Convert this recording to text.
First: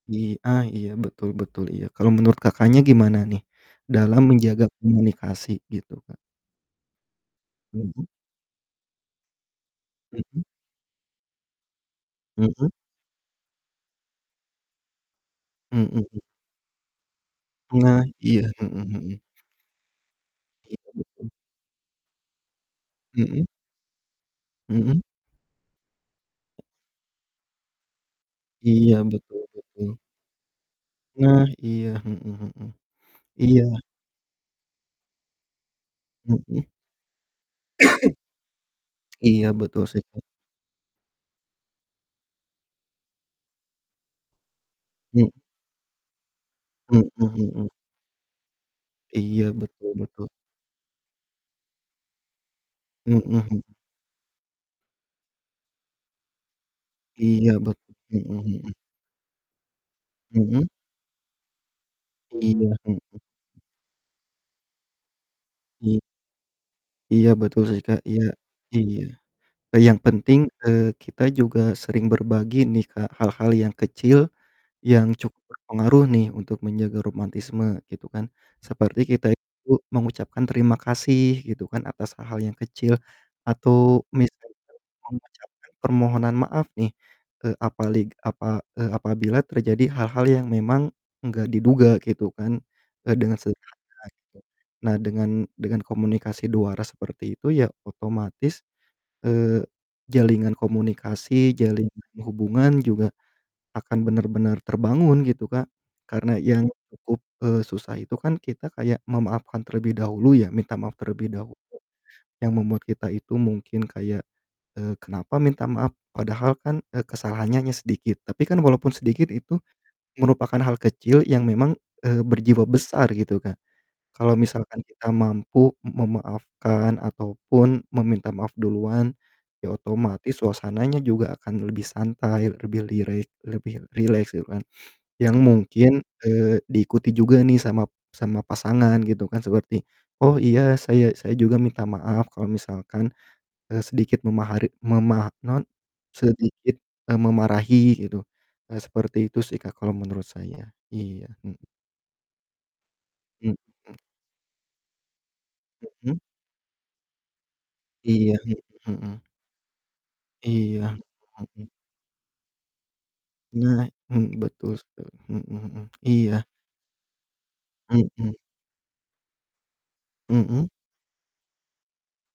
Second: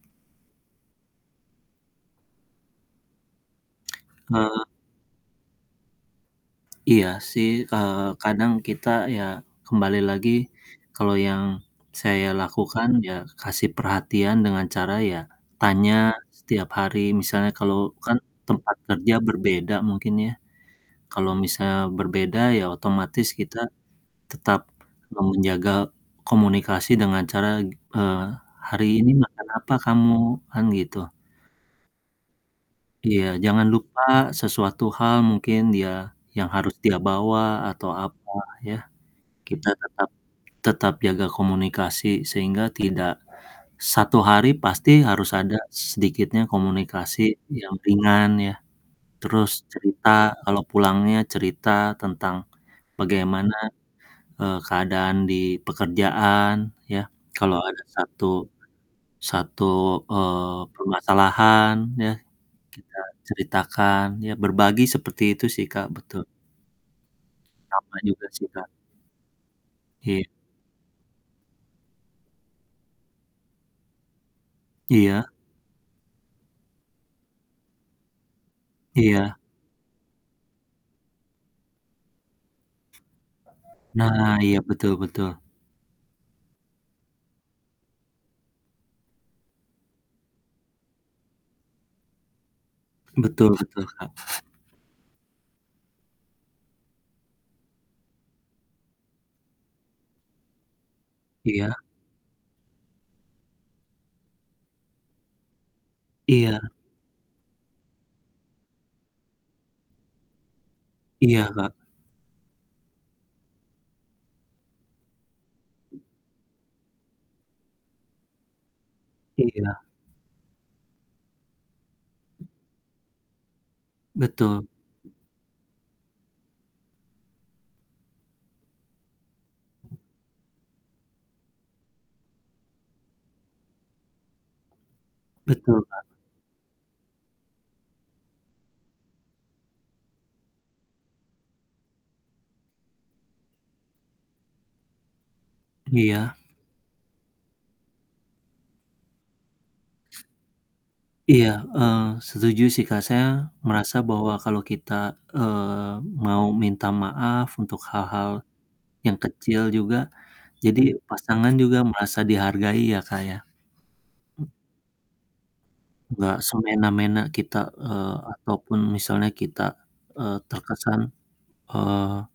I a iya betul betul iya kalau menurut Kakaknya gimana nih dalam Eee menjaga komunikasi gitu Kak. Iya sih, eee, Mhm. kadang kita ya kembali lagi Mhm. kalau yang saya Mhm. lakukan ya kasih perhatian dengan cara ya tanya Mhm. setiap hari misalnya kalau Nah kan iya, mhm tempat kerja mhm. berbeda mungkin ya, Iya kalau betul. misalnya berbeda ya otomatis Mhm. kita tetap Mhm. menjaga komunikasi dengan cara g eee, "Hari Iya ini betul makan apa betul. kamu?" Kan gitu. Nah iya, mhm mhm, Iya iya. jangan lupa sesuatu hal mungkin ya yang Mhm. harus dia bawa atau apa ya Iya kita betul sih tetap Kak. tetap jaga komunikasi sehingga tidak 1 hari pasti harus Mmm. ada sedikitnya Mmm, komunikasi mhm. yang ringan ya, Iya terus betul cerita betul. kalau pulangnya cerita tentang Mhm bagaimana, mhm. eee, keadaan di pekerjaan ya Iya kalau bet ada 1, mhm mhm. 1 eee, Mhm. permasalahan ya, Iya, kita mhm. ceritakan ya berbagi seperti itu sih Kak Iya. betul. Iya betul sih Sama Kak, iya juga sih Kak. iya. E yang Iya. penting, eee, kita juga sering berbagi nih Kak hal-hal yang kecil, yang Iya. cukup berpengaruh nih untuk menjaga romantisme gitu kan seperti kita Iya. itu mengucapkan terima kasih gitu kan atas hal-hal yang kecil atau Nah misalnya iya, betul betul. mengucapkan permohonan maaf nih, eee, apalig apa e apabila terjadi hal-hal yang memang enggak diduga gitu kan dengan Betul betul, sederhana gitu. Kak. Nah dengan dengan komunikasi dua arah seperti itu ya otomatis, eee, jalinan komunikasi, Iya. jalinan hubungan juga akan bener-benar terbangun gitu Kak, karena Iya. yang cukup, eee, susah itu kan kita kayak memaafkan terlebih dahulu ya minta maaf terlebih Iya dahulu Kak. yang membuat kita itu mungkin kayak, eee, kenapa minta maaf padahal kan, eee, kesalahannya hanya sedikit tapi kan walaupun sedikit itu Iya. merupakan hal kecil yang memang, eee, berjiwa besar gitu Kak. Kalau Betul. misalkan kita mampu m memaafkan ataupun meminta maaf duluan, ya otomatis suasananya juga akan lebih santai lebih lirek lebih rileks gitu kan yang Betul mungkin, Kak. eee, diikuti juga nih sama sama pasangan gitu kan seperti, "Oh iya saya saya juga minta maaf kalau misalkan, eee, sedikit memahari mema" naon, Iya. "sedikit e memarahi," gitu, seperti itu sih Kak kalau menurut saya, iya, Iya, mhm. eee, setuju sih Kak saya Mmm. merasa bahwa kalau kita, eee, Mhm. mau minta maaf untuk hal-hal Iya, mhm yang mhm. kecil juga jadi Iya, pasangan mhm. juga merasa dihargai ya Kak ya. Nah, hmm, betul sekali, mhm mhm, Nggak iya. semena-mena kita, eee, Mhm. ataupun misalnya kita, eee, Mhm. terkesan, eee